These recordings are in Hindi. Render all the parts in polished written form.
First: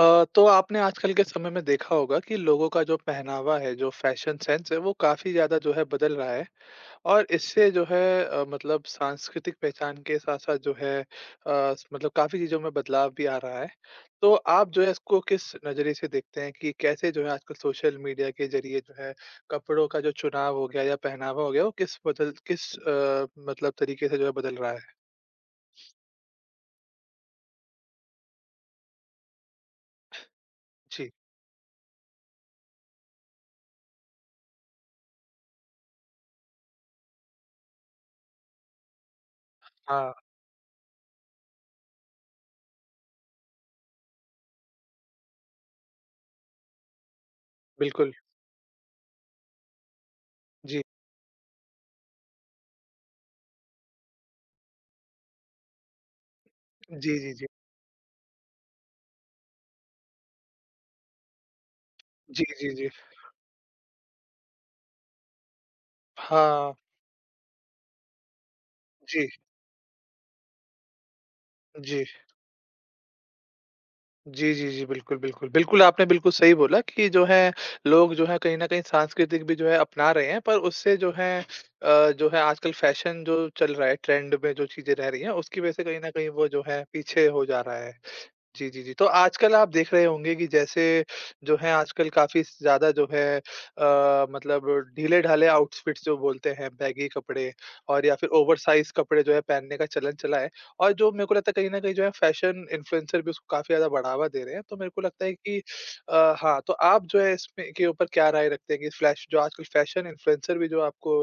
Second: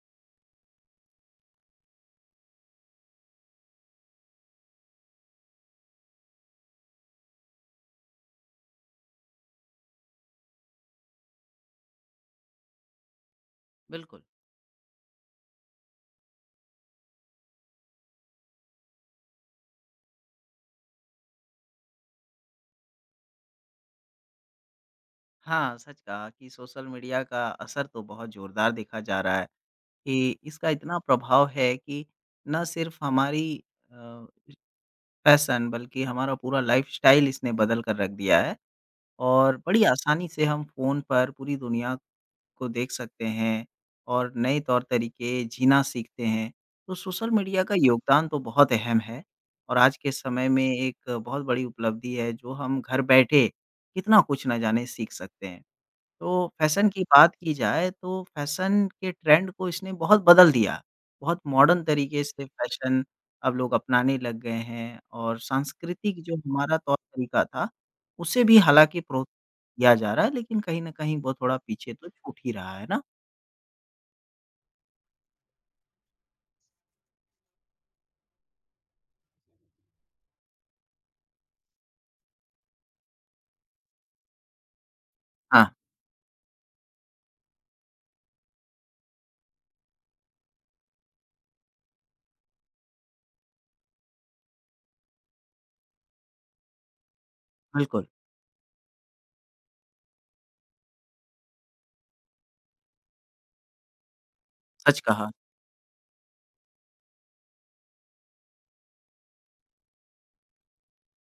तो आपने आजकल के समय में देखा होगा कि लोगों का जो पहनावा है, जो फैशन सेंस है, वो काफ़ी ज़्यादा जो है बदल रहा है और इससे जो है मतलब सांस्कृतिक पहचान के साथ-साथ जो है मतलब काफ़ी चीज़ों में बदलाव भी आ रहा है। तो आप जो है इसको किस नज़रिए से देखते हैं कि कैसे जो है आजकल सोशल मीडिया के ज़रिए जो है कपड़ों का जो चुनाव हो गया या पहनावा हो गया, वो किस मतलब तरीके से जो है बदल रहा है? सोशल मीडिया का असर तो बहुत ज़ोरदार देखा जा रहा है कि इसका इतना जी। प्रभाव है कि ना सिर्फ हमारी अ, फ़ैशन बल्कि हमारा पूरा लाइफ़स्टाइल इसने बदल कर रख दिया है और बड़ी हाँ, आसानी से हम फ़ोन पर पूरी दुनिया को देख सकते हैं और नए तौर-तरीके जीना सीखते हैं। तो सोशल मीडिया का बिल्कुल। योगदान तो बहुत अहम है और आज के समय में जी। एक बहुत बड़ी उपलब्धि है जो हम घर बैठे कितना कुछ ना जाने सीख सकते हैं। तो फैशन की जी, जी, बात जी। की जाए तो फैशन के ट्रेंड को इसने बहुत बदल दिया। बहुत मॉडर्न तरीके जी, से जी, जी। फैशन अब लोग अपनाने लग गए हैं और सांस्कृतिक जो हाँ, हमारा तौर-तरीका था, उसे भी हालाँकि प्रो जी। किया जा रहा है लेकिन कहीं न कहीं वो थोड़ा पीछे जी। तो छूट ही रहा है ना? जी, जी, जी। बिल्कुल, बिल्कुल। बिल्कुल, आपने बिल्कुल सही बोला कि जो है लोग जो है कहीं न कहीं सांस्कृतिक भी जो है अपना रहे हैं, पर उससे जो है जो है आजकल फ़ैशन जो चल रहा है, ट्रेंड में जो चीज़ें रह रही हैं, उसकी हाँ, वज़ह से कहीं न कहीं वो जो है पीछे हो जा रहा है। जी, जी, जी। तो आजकल आप देख रहे होंगे कि जैसे जो है आजकल काफ़ी ज़्यादा जो है मतलब ढीले-ढाले आउटफिट्स जो बोलते हैं, बैगी कपड़े और बिल्कुल, या फिर ओवरसाइज़ कपड़े जो है पहनने का चलन चला है। और जो मेरे को लगता है कहीं न कहीं जो है फैशन इन्फ्लुएंसर भी उसको काफ़ी ज़्यादा बढ़ावा दे रहे हैं। तो मेरे को सच लगता कहा। है कि हाँ, तो आप जो है इसमें के ऊपर क्या राय रखते हैं कि फ्लैश जो आजकल फैशन इन्फ्लुएंसर भी जो आपको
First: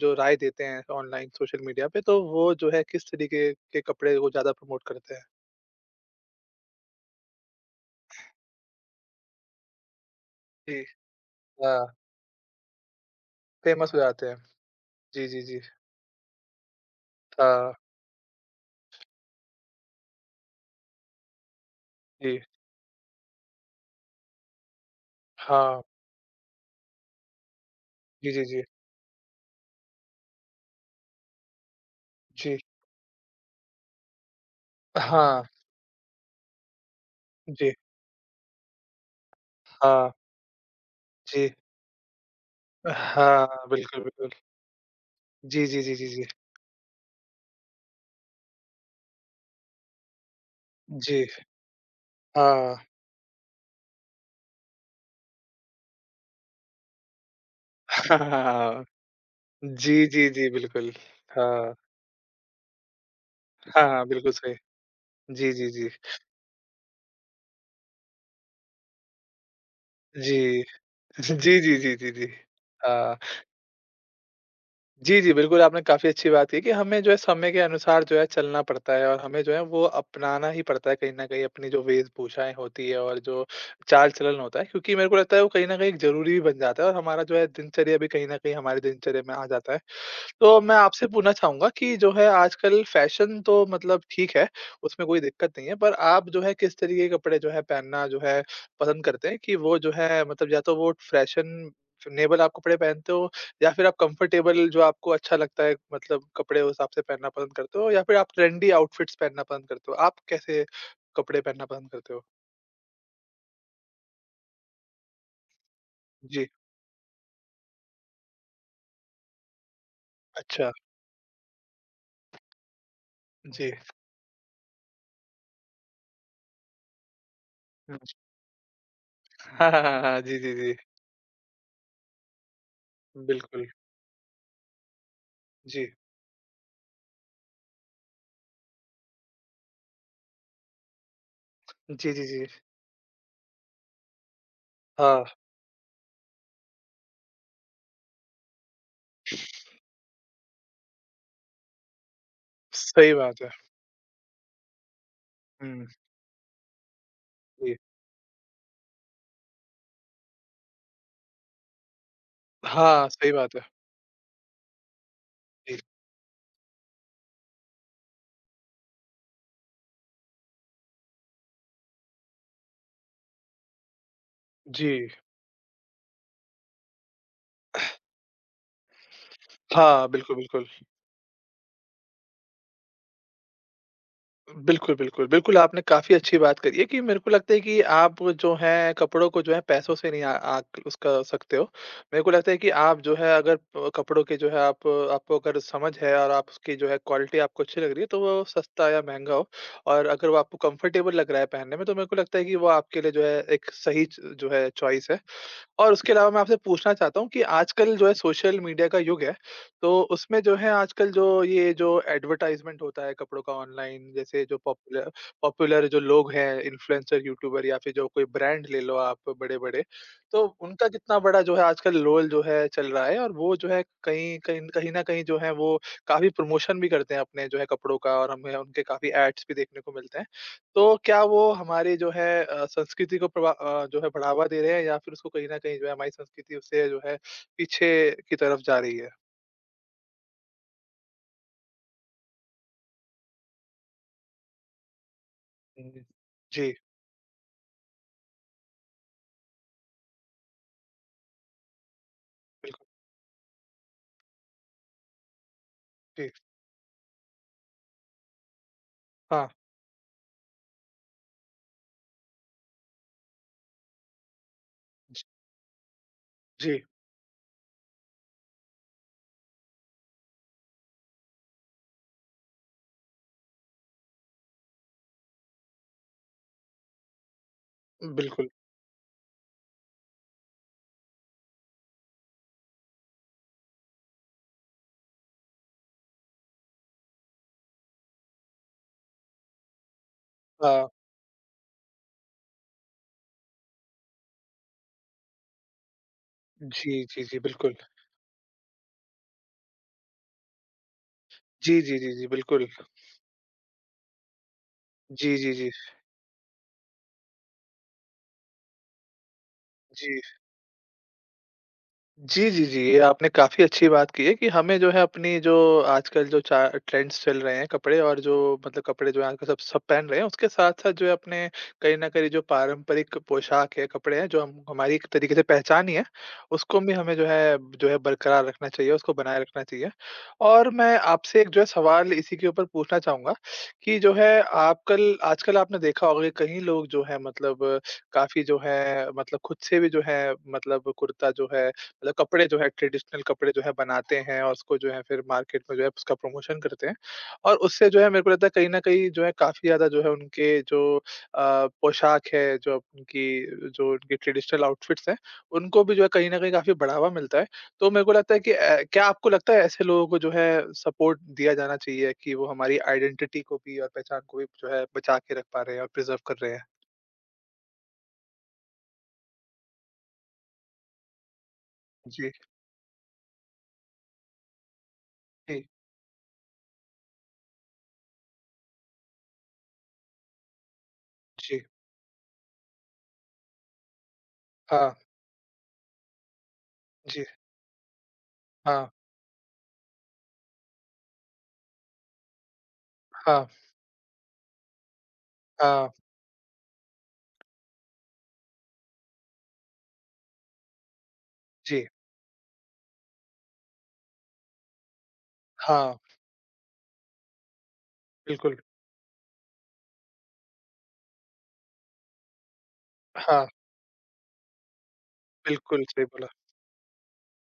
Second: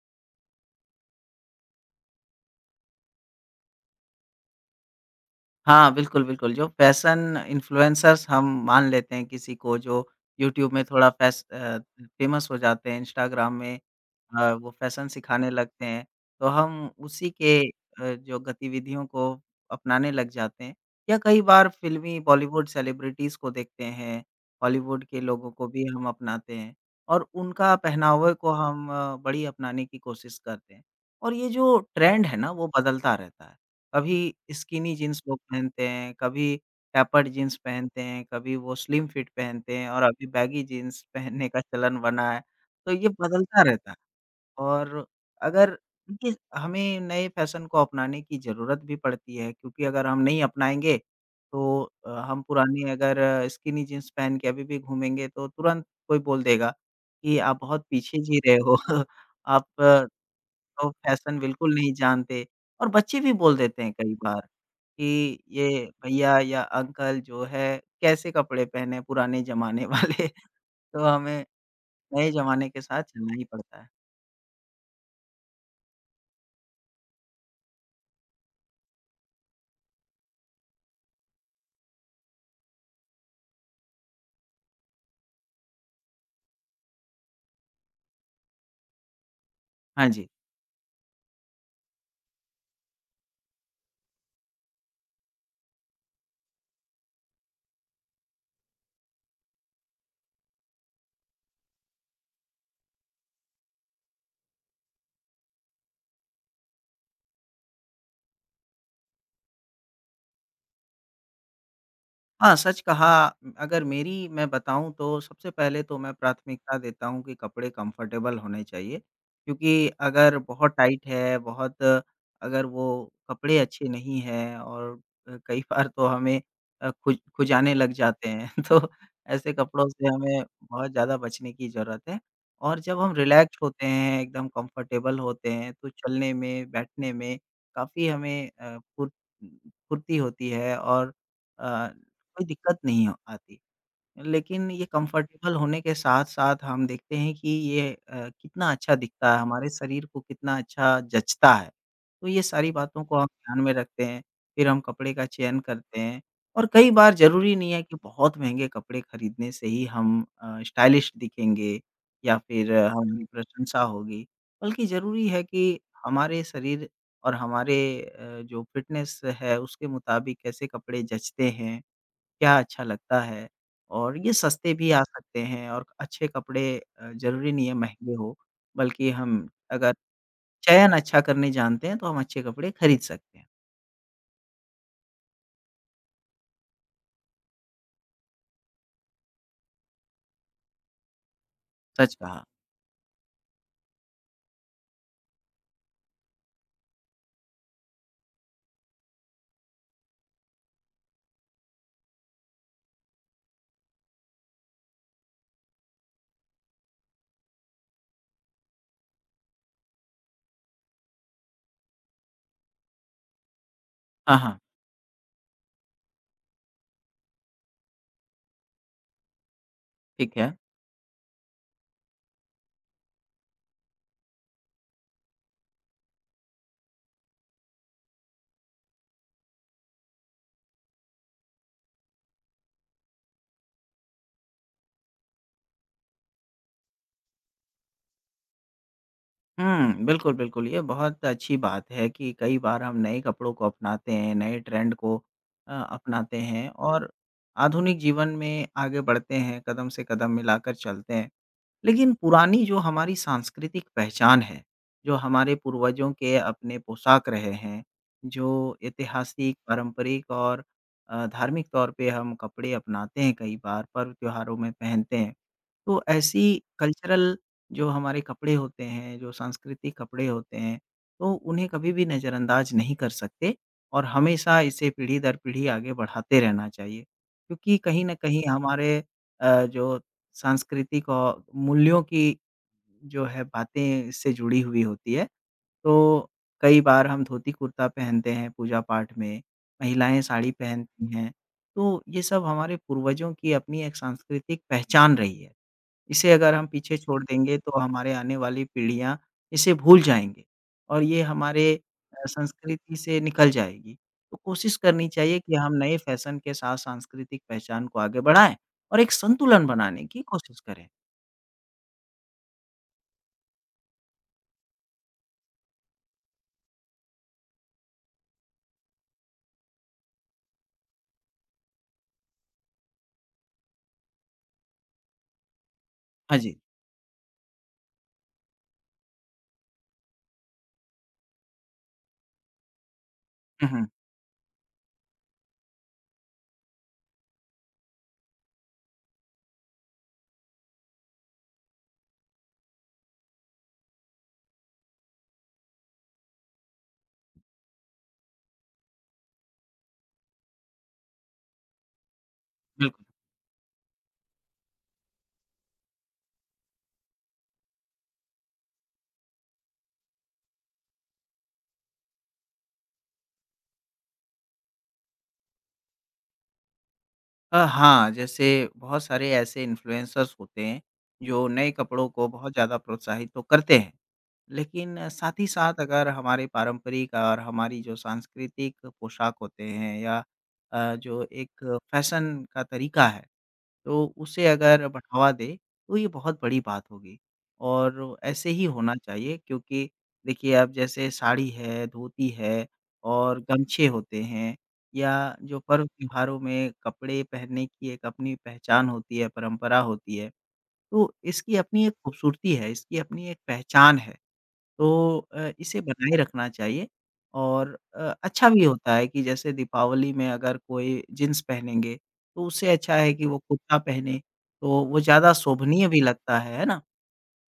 जो राय देते हैं ऑनलाइन सोशल मीडिया पे, तो वो जो है किस तरीके के कपड़े वो ज़्यादा प्रमोट करते हैं? हाँ, बिल्कुल, बिल्कुल जो फैशन इन्फ्लुएंसर्स हम मान लेते हैं किसी को जो यूट्यूब जी। में थोड़ा फ़ेमस हो जाते हैं, इंस्टाग्राम में फेमस हो जाते हैं। वो फ़ैशन जी, जी, सिखाने जी। लगते हैं, तो हम उसी के हाँ, जो गतिविधियों को अपनाने लग जाते हैं या कई बार फ़िल्मी जी। बॉलीवुड सेलिब्रिटीज़ को देखते हैं, हॉलीवुड के लोगों को हाँ। भी हम अपनाते हैं और उनका जी, पहनावे जी, को जी। हम बड़ी अपनाने की कोशिश करते हैं और ये जो ट्रेंड है ना, जी। वो बदलता रहता है। कभी स्किनी जीन्स लोग हाँ। पहनते हैं, कभी टैपर्ड जीन्स जी। पहनते हैं, कभी वो स्लिम फिट पहनते हैं और हाँ। अभी बैगी जीन्स जी। पहनने का चलन बना है, तो ये हाँ, बदलता रहता है। बिल्कुल, बिल्कुल। और जी, अगर जी, जी, जी, जी। कि हमें नए फ़ैशन को अपनाने की ज़रूरत भी पड़ती है क्योंकि अगर हम नहीं अपनाएँगे जी, तो हम हाँ। पुराने अगर स्किनी जीन्स पहन के अभी भी घूमेंगे तो तुरंत कोई बोल देगा कि आप बहुत पीछे जी रहे हो, हाँ। आप जी, अ, जी, जी, बिल्कुल। तो फ़ैशन हाँ। बिल्कुल नहीं जानते। और बच्चे भी बोल देते हाँ, हैं हाँ, कई बिल्कुल बार सही। कि जी, ये जी, जी। भैया या अंकल जो है कैसे कपड़े पहने पुराने ज़माने वाले, जी। तो हमें जी, जी, जी, जी, जी। नए ज़माने के साथ हाँ। चलना ही पड़ता है। जी, जी, बिल्कुल आपने काफ़ी अच्छी बात की कि हमें जो है समय के अनुसार जो है चलना पड़ता है और हमें जो है वो अपनाना ही पड़ता है कहीं न कहीं अपनी जो वेशभूषाएँ होती है और जो चाल-चलन होता है क्योंकि मेरे को लगता है वो कहीं न कहीं ज़रूरी भी बन जाता है और हमारा जो है दिनचर्या भी कहीं न कहीं हमारी दिनचर्या में आ जाता है। हाँ जी। तो मैं आपसे पूछना चाहूँगा कि जो है आजकल फ़ैशन तो मतलब ठीक है, उसमें कोई दिक्कत नहीं है, पर आप जो है किस तरीके के कपड़े जो है पहनना जो है पसंद करते हैं कि वो जो है मतलब या तो वो फ़ैशन नेबल आप कपड़े पहनते हो या फिर आप कंफ़र्टेबल जो आपको अच्छा लगता है मतलब कपड़े उस हिसाब से पहनना पसंद करते हो या फिर आप ट्रेंडी आउटफ़िट्स पहनना पसंद करते हो? आप कैसे कपड़े पहनना पसंद करते हो? हाँ, सच कहा। अगर मेरी मैं बताऊँ तो सबसे पहले तो मैं जी, प्राथमिकता देता हूँ कि कपड़े कम्फ़र्टेबल होने चाहिए। क्योंकि अगर अच्छा, बहुत टाइट है, बहुत अगर वो कपड़े जी। अच्छे नहीं हैं और कई बार तो हमें खुजाने लग जाते हैं। तो ऐसे हाँ, हाँ, कपड़ों हाँ, से हाँ। जी, हमें जी, जी। बहुत ज़्यादा बचने की ज़रूरत है। और जब हम रिलैक्स्ड बिल्कुल। होते हैं, एकदम कम्फ़र्टेबल होते हैं, जी। तो चलने में, बैठने में काफ़ी हमें फुर्ती होती है और अ जी, जी, कोई जी। दिक्कत नहीं हो आती। लेकिन ये हाँ, कम्फ़र्टेबल होने के साथ-साथ हम देखते हैं कि ये कितना अच्छा दिखता है, हमारे शरीर को कितना अच्छा जचता है। तो ये सारी बातों सही को हम बात है। ध्यान में रखते हैं, फिर हम कपड़े का चयन हुँ। करते हैं और कई बार ज़रूरी नहीं जी। है कि बहुत महँगे कपड़े खरीदने से ही हम स्टाइलिश दिखेंगे या फिर हाँ, हमारी सही बात है। प्रशंसा होगी। बल्कि ज़रूरी है जी, कि हमारे शरीर और हमारे जो फ़िटनेस है उसके मुताबिक कैसे कपड़े जचते हैं क्या अच्छा लगता है और ये सस्ते जी। भी आ सकते हैं और अच्छे कपड़े ज़रूरी नहीं है महँगे हो, बल्कि हम अगर हाँ, बिल्कुल, बिल्कुल। चयन अच्छा करने जानते हैं, तो हम अच्छे कपड़े खरीद सकते हैं। बिल्कुल, बिल्कुल, बिल्कुल आपने काफ़ी अच्छी बात करी है कि मेरे को लगता है कि आप जो हैं कपड़ों को जो है पैसों से नहीं आ आँक उस कर सकते हो। सच मेरे को कहा। लगता है कि आप जो है अगर कपड़ों के जो है आप आपको अगर समझ है और आप उसकी जो है क्वालिटी आपको अच्छी लग रही है तो वो सस्ता या महँगा हो और अगर वो आपको कंफर्टेबल लग रहा है पहनने में तो मेरे को लगता है कि वो आपके लिए जो है एक सही च जो है चॉइस है। और उसके अलावा मैं आपसे पूछना चाहता हूँ कि आजकल जो है सोशल मीडिया का युग है तो उसमें जो है आजकल जो ये जो एडवर्टाइज़मेंट होता है कपड़ों का ऑनलाइन हाँ, जैसे जो हाँ, पॉपुलर पॉपुलर जो लोग हैं इन्फ्लुएंसर, यूट्यूबर या फिर जो कोई ब्रांड ले लो आप बड़े-बड़े, ठीक तो है। उनका कितना बड़ा जो है आजकल रोल जो है चल रहा है और वो जो है कहीं कहीं कहीं न कहीं जो है वो काफ़ी प्रमोशन भी करते हैं अपने जो है कपड़ों का और हमें उनके काफ़ी एड्स भी देखने को मिलते हैं। तो क्या वो हमारे जो है संस्कृति को जो है बढ़ावा दे रहे हैं या फिर उसको कहीं न कहीं जो है हमारी संस्कृति उससे जो है पीछे की तरफ जा रही है? हुँ, बिल्कुल, बिल्कुल, ये बहुत अच्छी बात है कि कई बार हम नए कपड़ों को अपनाते हैं, नए ट्रेंड को हुँ, अपनाते हैं जी, और आधुनिक जीवन में आगे बढ़ते हैं, कदम से कदम मिलाकर चलते हैं। लेकिन पुरानी जो बिल्कुल, हमारी सांस्कृतिक पहचान है, जो हमारे पूर्वजों जी। के अपने पोशाक रहे हैं, जो हाँ, ऐतिहासिक, पारंपरिक और धार्मिक तौर पे हम कपड़े अपनाते हैं कई बार, पर्व त्योहारों में पहनते ज हैं। तो ऐसी जी, कल्चरल जो हमारे कपड़े होते हैं, जो सांस्कृतिक कपड़े होते हैं, तो उन्हें कभी भी नज़रअंदाज नहीं कर सकते और हमेशा इसे पीढ़ी दर पीढ़ी आगे बढ़ाते रहना चाहिए। क्योंकि कहीं न कहीं बिल्कुल। हमारे जो सांस्कृतिक औ मूल्यों की जो है बातें इससे जुड़ी हुई होती है। तो कई बार हम धोती-कुर्ता पहनते हैं पूजा-पाठ में, महिलाएँ साड़ी हाँ, पहनती हैं। तो ये सब हमारे पूर्वजों की अपनी एक सांस्कृतिक पहचान रही है। इसे अगर हम जी, पीछे छोड़ जी, जी, देंगे बिल्कुल। तो हमारे आने वाली पीढ़ियाँ इसे भूल जाएँगे और ये हमारे जी, जी, जी, जी, बिल्कुल। संस्कृति से निकल जाएगी। तो कोशिश करनी जी, चाहिए जी, कि जी, हम नए फ़ैशन के साथ सांस्कृतिक पहचान को आगे बढ़ाएँ और एक संतुलन बनाने जी। की कोशिश करें। जी, जी, जी। ये आपने काफ़ी अच्छी बात की है कि हमें जो है अपनी जो आजकल जो चा ट्रेंड्स चल रहे हैं कपड़े और जो मतलब कपड़े जो हैं आजकल सब सब पहन रहे हैं, उसके साथ-साथ जो है अपने कहीं न कहीं जो पारंपरिक पोशाक है, कपड़े हैं, जो हम हमारी एक तरीके से पहचान ही है, हाँ जी। उसको भी हमें जो है बरकरार रखना चाहिए, उसको बनाए रखना चाहिए। और मैं आपसे एक जो है सवाल इसी के ऊपर पूछना चाहूँगा हुँ, हुँ। कि जो है आपकल आजकल आपने देखा होगा कि कहीं लोग जो है मतलब काफ़ी जो है मतलब खुद से भी जो है मतलब कुर्ता जो है मतलब कपड़े जो है ट्रेडिशनल कपड़े जो है बनाते हैं और उसको जो है फिर मार्केट में जो है उसका प्रमोशन करते हैं। और उससे जो है मेरे को लगता है कहीं न कहीं जो है काफ़ी ज़्यादा जो है उनके जो पोशाक है, जो उनकी ट्रेडिशनल आउटफिट्स हैं, उनको भी जो है कहीं न कहीं काफ़ी बढ़ावा मिलता है। तो मेरे को लगता है कि क्या आपको लगता है ऐसे लोगों को जो है सपोर्ट दिया जाना चाहिए कि वो हमारी आइडेंटिटी को भी और पहचान को भी जो है बचा के रख पा रहे हैं और प्रिज़र्व कर रहे हैं? हाँ, जैसे बहुत सारे ऐसे इन्फ्लुएंसर्स होते हैं जो नए कपड़ों को जी, बहुत ज़्यादा प्रोत्साहित तो करते हैं। लेकिन साथ ही जी, साथ अगर हमारे पारंपरिक और हमारी जो सांस्कृतिक पोशाक होते हैं या जो जी। एक फैशन का तरीका है, तो उसे अगर हाँ, बढ़ावा दें, तो ये बहुत बड़ी बात होगी जी। और ऐसे ही हाँ, होना चाहिए क्योंकि देखिए अब जैसे साड़ी है, धोती है और हाँ, गमछे होते हैं या जो पर्व हाँ, त्योहारों में कपड़े पहनने की एक अपनी पहचान होती है, परंपरा होती है, तो इसकी अपनी जी, एक खूबसूरती है, इसकी अपनी एक पहचान है। तो इसे हाँ। बनाए रखना चाहिए और अच्छा बिल्कुल, भी होता है कि जैसे दीपावली में अगर कोई जीन्स पहनेंगे, तो उससे अच्छा है कि वो हाँ, कुर्ता पहने, तो वो ज़्यादा बिल्कुल शोभनीय भी सही बोला। लगता है ना?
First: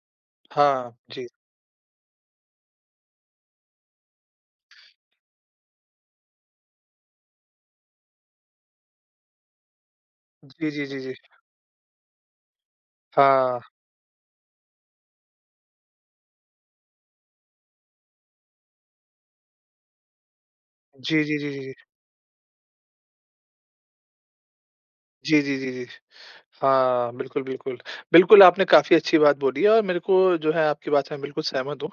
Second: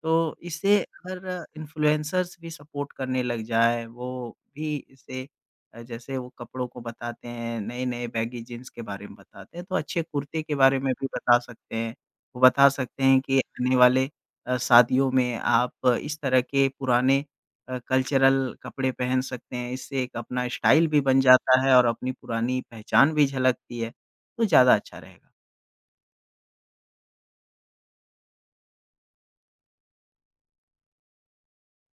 तो इससे हाँ, जी। अगर इन्फ्लुएंसर्स भी सपोर्ट करने लग जाएँ, वो भी इसे जैसे वो कपड़ों को बताते हैं, नए-नए बैगी जीन्स के बारे में बताते हैं, तो अच्छे कुर्ते के जी, बारे जी, में जी, भी जी। बता सकते हैं। वो बता सकते हैं कि हाँ। आने वाले शादियों में आप इस तरह के पुराने कल्चरल कपड़े पहन सकते हैं, इससे एक अपना स्टाइल भी बन जी, जी, जी, जी, जाता जी। है और अपनी पुरानी पहचान भी झलकती है, तो ज़्यादा अच्छा रहेगा। जी, जी, जी, जी। हाँ, बिल्कुल, बिल्कुल। बिल्कुल, आपने काफ़ी अच्छी बात बोली है और मेरे को जो है आपकी बात से मैं बिल्कुल सहमत हूँ।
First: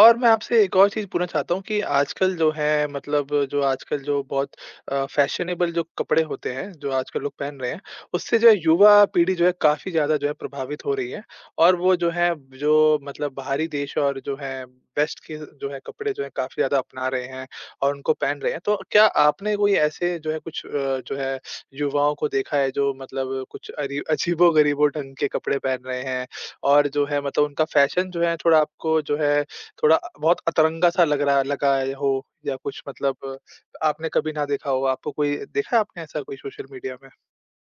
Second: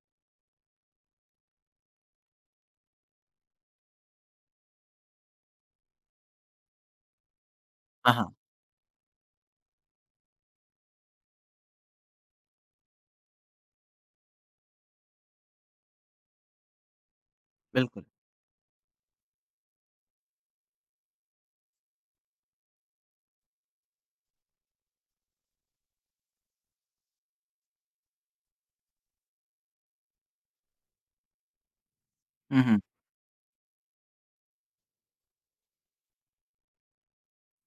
और मैं आपसे एक और चीज़ पूछना चाहता हूँ कि आजकल जो है मतलब जो आजकल जो बहुत फैशनेबल जो कपड़े होते हैं, जो आजकल लोग पहन रहे हैं, हाँ, हाँ, उससे जो है युवा पीढ़ी जो है काफ़ी ज़्यादा जो है प्रभावित हो रही है। और वो जो है जो मतलब बाहरी देश और जो है वेस्ट के जो है कपड़े जो है काफ़ी ज़्यादा अपना रहे हैं और बिल्कुल। उनको पहन रहे हैं। तो क्या आपने कोई ऐसे जो है कुछ जो है युवाओं को देखा है जो मतलब कुछ अरी अजीबो-गरीबो ढंग के कपड़े पहन रहे हैं और जो है मतलब उनका फ़ैशन जो है थोड़ा आपको जो है थोड़ा बहुत अतरंगा-सा लग रहा लगा है हो या हुँ, कुछ हुँ। मतलब आपने कभी ना देखा हो, आपको कोई देखा है आपने ऐसा कोई सोशल मीडिया में?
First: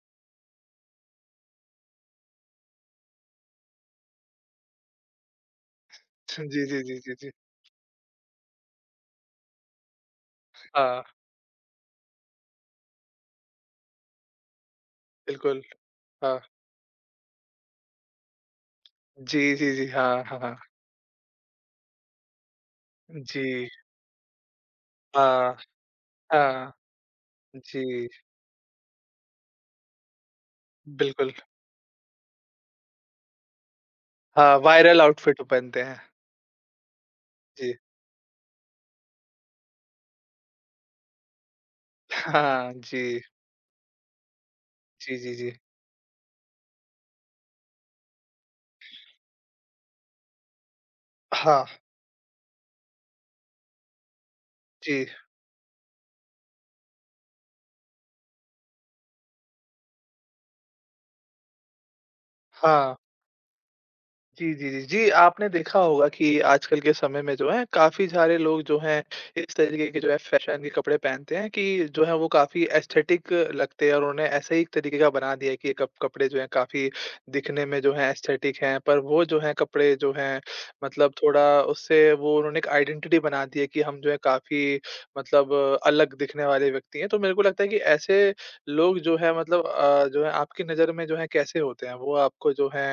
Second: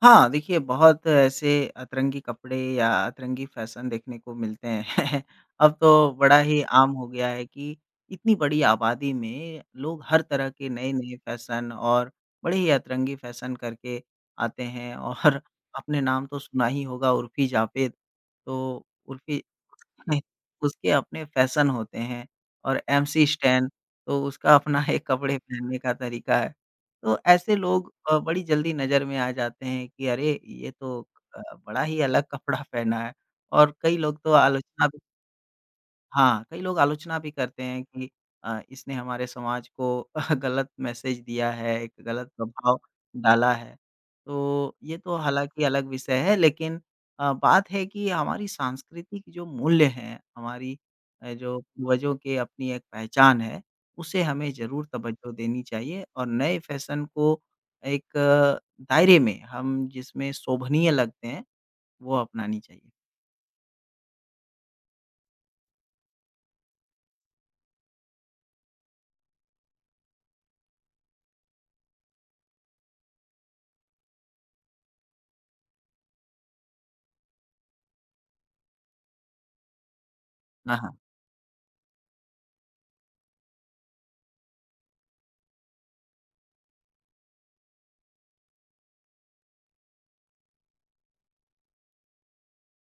हाँ, देखिए बहुत ऐसे अतरंगी कपड़े या अतरंगी फ़ैशन देखने को मिलते हैं। अब तो बड़ा ही जी, जी, आम जी, हो जी, गया जी। है कि इतनी बड़ी आबादी में लोग हर तरह के हाँ, नए-नए फ़ैशन और बड़े ही अतरंगी फ़ैशन करके आते हैं और बिल्कुल। आपने नाम हाँ। तो सुना ही होगा उर्फ़ी जावेद। तो उर्फ़ी जी, जी, जी। नहीं, हाँ, हाँ, हाँ। उसके अपने फैशन होते हैं और एमसी जी। स्टैन तो उसका अपना एक कपड़े हाँ, पहनने का तरीका है। हाँ। तो ऐसे लोग जी, बड़ी जल्दी नज़र में आ जाते हैं कि अरे! ये तो बिल्कुल। बड़ा ही अलग कपड़ा पहना है और कई लोग तो हाँ, आलोचना भी वायरल आउटफ़िट पहनते हैं। हाँ, कई लोग आलोचना भी करते जी। हैं कि इसने हमारे समाज को गलत मैसेज दिया है, एक गलत हाँ, प्रभाव जी। डाला है। तो ये जी, तो जी, जी। हालाँकि अलग विषय है लेकिन बात है कि हमारी सांस्कृतिक जो मूल्य हैं, हमारी जो हाँ, पूर्वजों के अपनी एक पहचान है, उसे हमें ज़रूर जी। तवज्जो देनी चाहिए और नए फैशन को एक दायरे में हम जिसमें शोभनीय लगते हैं, वो अपनानी चाहिए। हाँ। जी, जी, जी, जी, आपने देखा होगा कि आजकल के समय में जो है काफ़ी सारे लोग जो हैं इस तरीके के जो है फैशन के कपड़े पहनते हैं कि जो है वो काफ़ी एस्थेटिक लगते हैं और उन्हें ऐसे ही एक तरीके का बना दिया है कि ये कप कपड़े जो हैं काफ़ी दिखने में जो है एस्थेटिक हैं। पर वो जो हैं कपड़े जो हैं हाँ, हाँ। मतलब थोड़ा उससे वो उन्होंने एक आइडेंटिटी बना दी है कि हम जो है काफ़ी मतलब अलग दिखने वाले व्यक्ति हैं। तो मेरे को लगता है कि ऐसे लोग जो हैं मतलब जो है आपकी नज़र में जो है कैसे होते हैं? वो आपको जो है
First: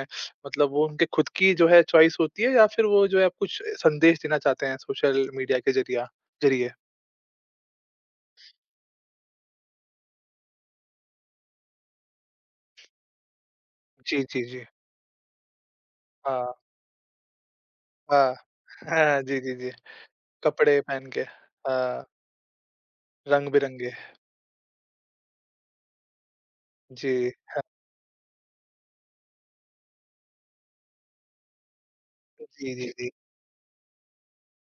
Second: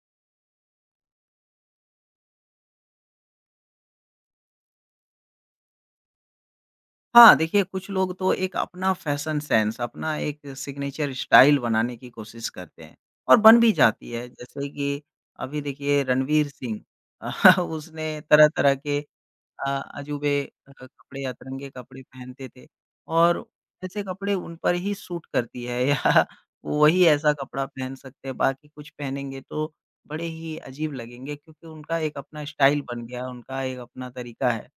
मतलब वो उनके खुद की जो है चॉइस होती है या फिर वो जो है आप कुछ संदेश देना चाहते हैं सोशल मीडिया के ज़रिया ज़रिए? हाँ, देखिए कुछ लोग तो एक अपना फैशन सेंस, अपना एक सिग्नेचर स्टाइल बनाने की कोशिश करते हैं और बन भी जाती जी, है। जी, जी। जैसे कि अभी देखिए रणवीर हाँ, सिंह उसने हाँ। तरह-तरह के हाँ, जी, जी, अ, जी। अजूबे कपड़े पहन के कपड़े या अतरंगे कपड़े हाँ, पहनते थे और रंग-बिरंगे। ऐसे कपड़े उन पर ही सूट करती है या वही जी। ऐसा कपड़ा पहन सकते हैं, बाकी कुछ पहनेंगे तो बड़े ही अजीब लगेंगे क्योंकि उनका एक अपना जी, स्टाइल जी, बन जी। गया है, उनका एक अपना तरीका है।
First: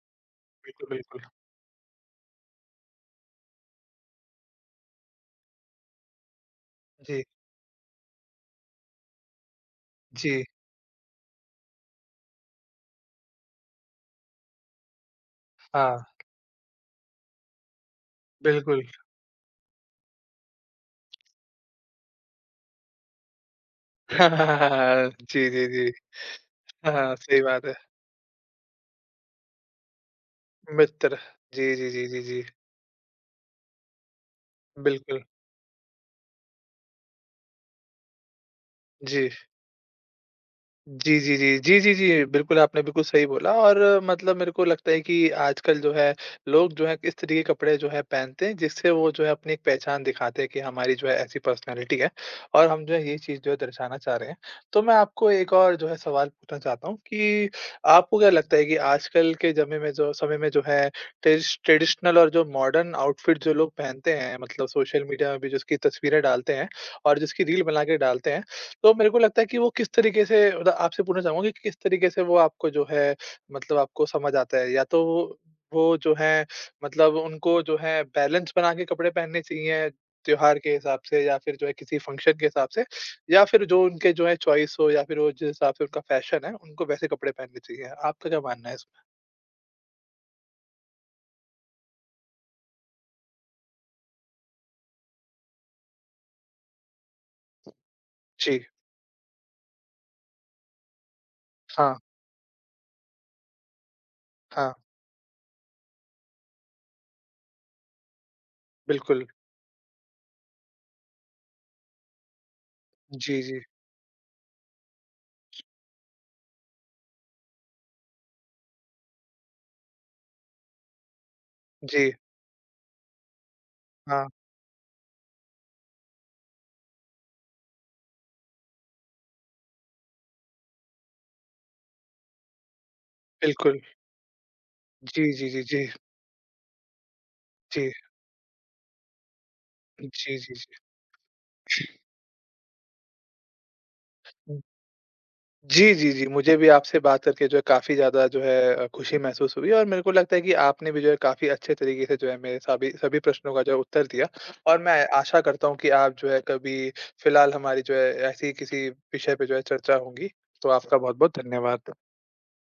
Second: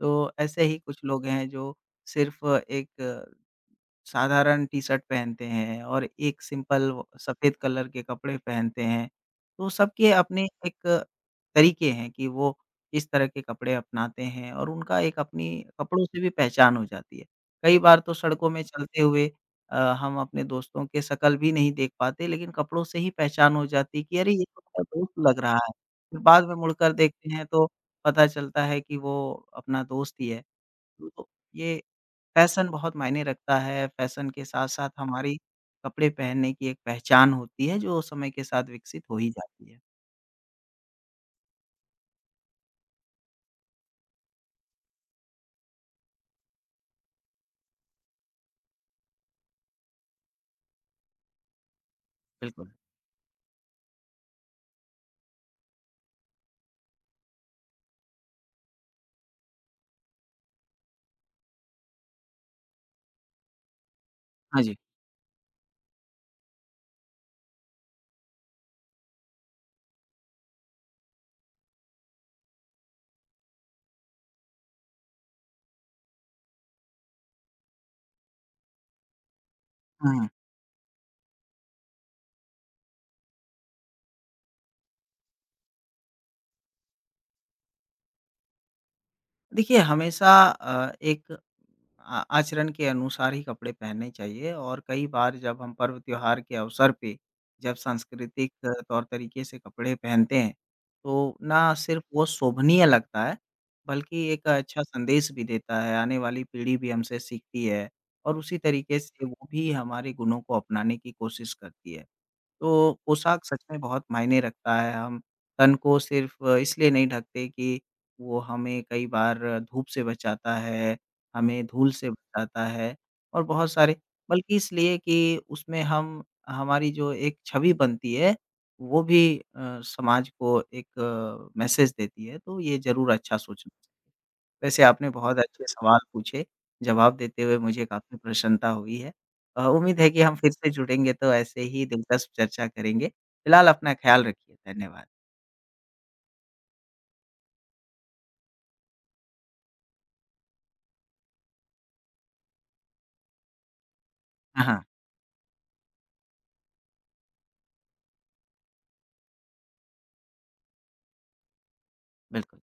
तो ऐसे ही बिल्कुल, कुछ बिल्कुल। लोग हैं जो सिर्फ़ एक साधारण टी-शर्ट पहनते हैं और एक सिंपल व जी, सफ़ेद कलर के कपड़े पहनते हैं। तो सबके जी। अपने एक तरीके हैं कि वो किस तरह के कपड़े अपनाते हैं और उनका एक अपनी हाँ, कपड़ों से भी पहचान हो जाती है। कई बार तो सड़कों में बिल्कुल। चलते हुए हम अपने दोस्तों के शकल भी नहीं देख पाते लेकिन कपड़ों से ही पहचान हो जाती है कि अरे! ये तो मेरा दोस्त लग जी, रहा जी, है। जी। फिर बाद में मुड़कर हाँ, देखते सही हैं बात तो है। पता चलता है कि वो अपना दोस्त ही है। मित्र। तो जी, ये जी, जी, जी, जी। फैशन बहुत मायने रखता है, फैशन के साथ-साथ बिल्कुल। हमारी कपड़े पहनने की एक पहचान होती है, जो समय के साथ विकसित हो जी। ही जाती है। जी, जी, जी। जी, जी, जी। बिल्कुल, आपने बिल्कुल सही बोला और मतलब मेरे को लगता है कि आजकल जो है लोग जो है इस तरह के कपड़े जो है पहनते हैं जिससे वो जो है अपनी एक पहचान दिखाते हैं कि हमारी जो है ऐसी पर्सनैलिटी है और हम जो है ये चीज़ जो है दर्शाना चाह रहे हैं। तो मैं आपको एक और जो है सवाल पूछना चाहता हूँ कि आपको क्या लगता है कि आजकल के जमे में जो समय में जो है ट्रेडिशनल और जो मॉडर्न आउटफिट जो लोग पहनते हैं हाँ मतलब जी। सोशल मीडिया में भी जिसकी तस्वीरें डालते हैं और जिसकी रील बना के डालते हैं तो मेरे को लगता है कि वो किस तरीके से मतलब आपसे पूछना चाहूँगा कि किस तरीके से वो आपको जो है मतलब आपको समझ आता है? या तो वो जो है मतलब उनको जो है बैलेंस बना के कपड़े पहनने चाहिए हुँ। त्योहार के हिसाब से या फिर जो है किसी फंक्शन के हिसाब से या फिर जो उनके जो है चॉइस हो या फिर वो जिस हिसाब से उनका फैशन है, उनको वैसे कपड़े पहनने चाहिए। आपका क्या मानना है इसमें? देखिए, हमेशा एक आ आचरण के अनुसार ही कपड़े पहनने चाहिए और कई बार जब हम पर्व त्योहार के अवसर पे जब सांस्कृतिक जी। तौर-तरीके से कपड़े पहनते हैं, तो ना हाँ, सिर्फ़ वो शोभनीय लगता है, बल्कि एक हाँ, अच्छा संदेश भी देता है, आने वाली पीढ़ी भी हमसे सीखती है और उसी तरीके से बिल्कुल। वो भी हमारे गुणों को अपनाने की कोशिश करती है। तो जी, पोशाक जी। सच में बहुत मायने रखता है। हम तन को सिर्फ़ इसलिए नहीं ढकते कि वो हमें कई बार धूप से बचाता है, हमें धूल से जी, बचाता है और बहुत सारे हाँ, बल्कि इसलिए कि उसमें हम हमारी जो एक छवि बनती है, वो भी समाज को एक मैसेज देती है। तो ये ज़रूर अच्छा सोचना बिल्कुल। चाहिए। वैसे आपने जी, बहुत जी, जी, अच्छे जी। सवाल पूछे, जवाब देते हुए मुझे जी। काफ़ी प्रसन्नता हुई है। उम्मीद है कि जी, हम फिर जी, से जी। जुड़ेंगे तो ऐसे ही दिलचस्प चर्चा करेंगे। फिलहाल अपना ख़्याल रखिए, धन्यवाद। जी, जी, जी। मुझे भी आपसे बात करके जो है काफ़ी ज़्यादा जो है खुशी महसूस हुई और मेरे को लगता है कि आपने भी जो है काफ़ी अच्छे तरीके से जो है मेरे सभी सभी प्रश्नों का जो है उत्तर दिया हाँ, और हाँ, मैं आशा करता हूँ कि आप जो है कभी फ़िलहाल हमारी जो है ऐसी किसी विषय पे जो है चर्चा होंगी। तो आपका बहुत-बहुत धन्यवाद। बिल्कुल।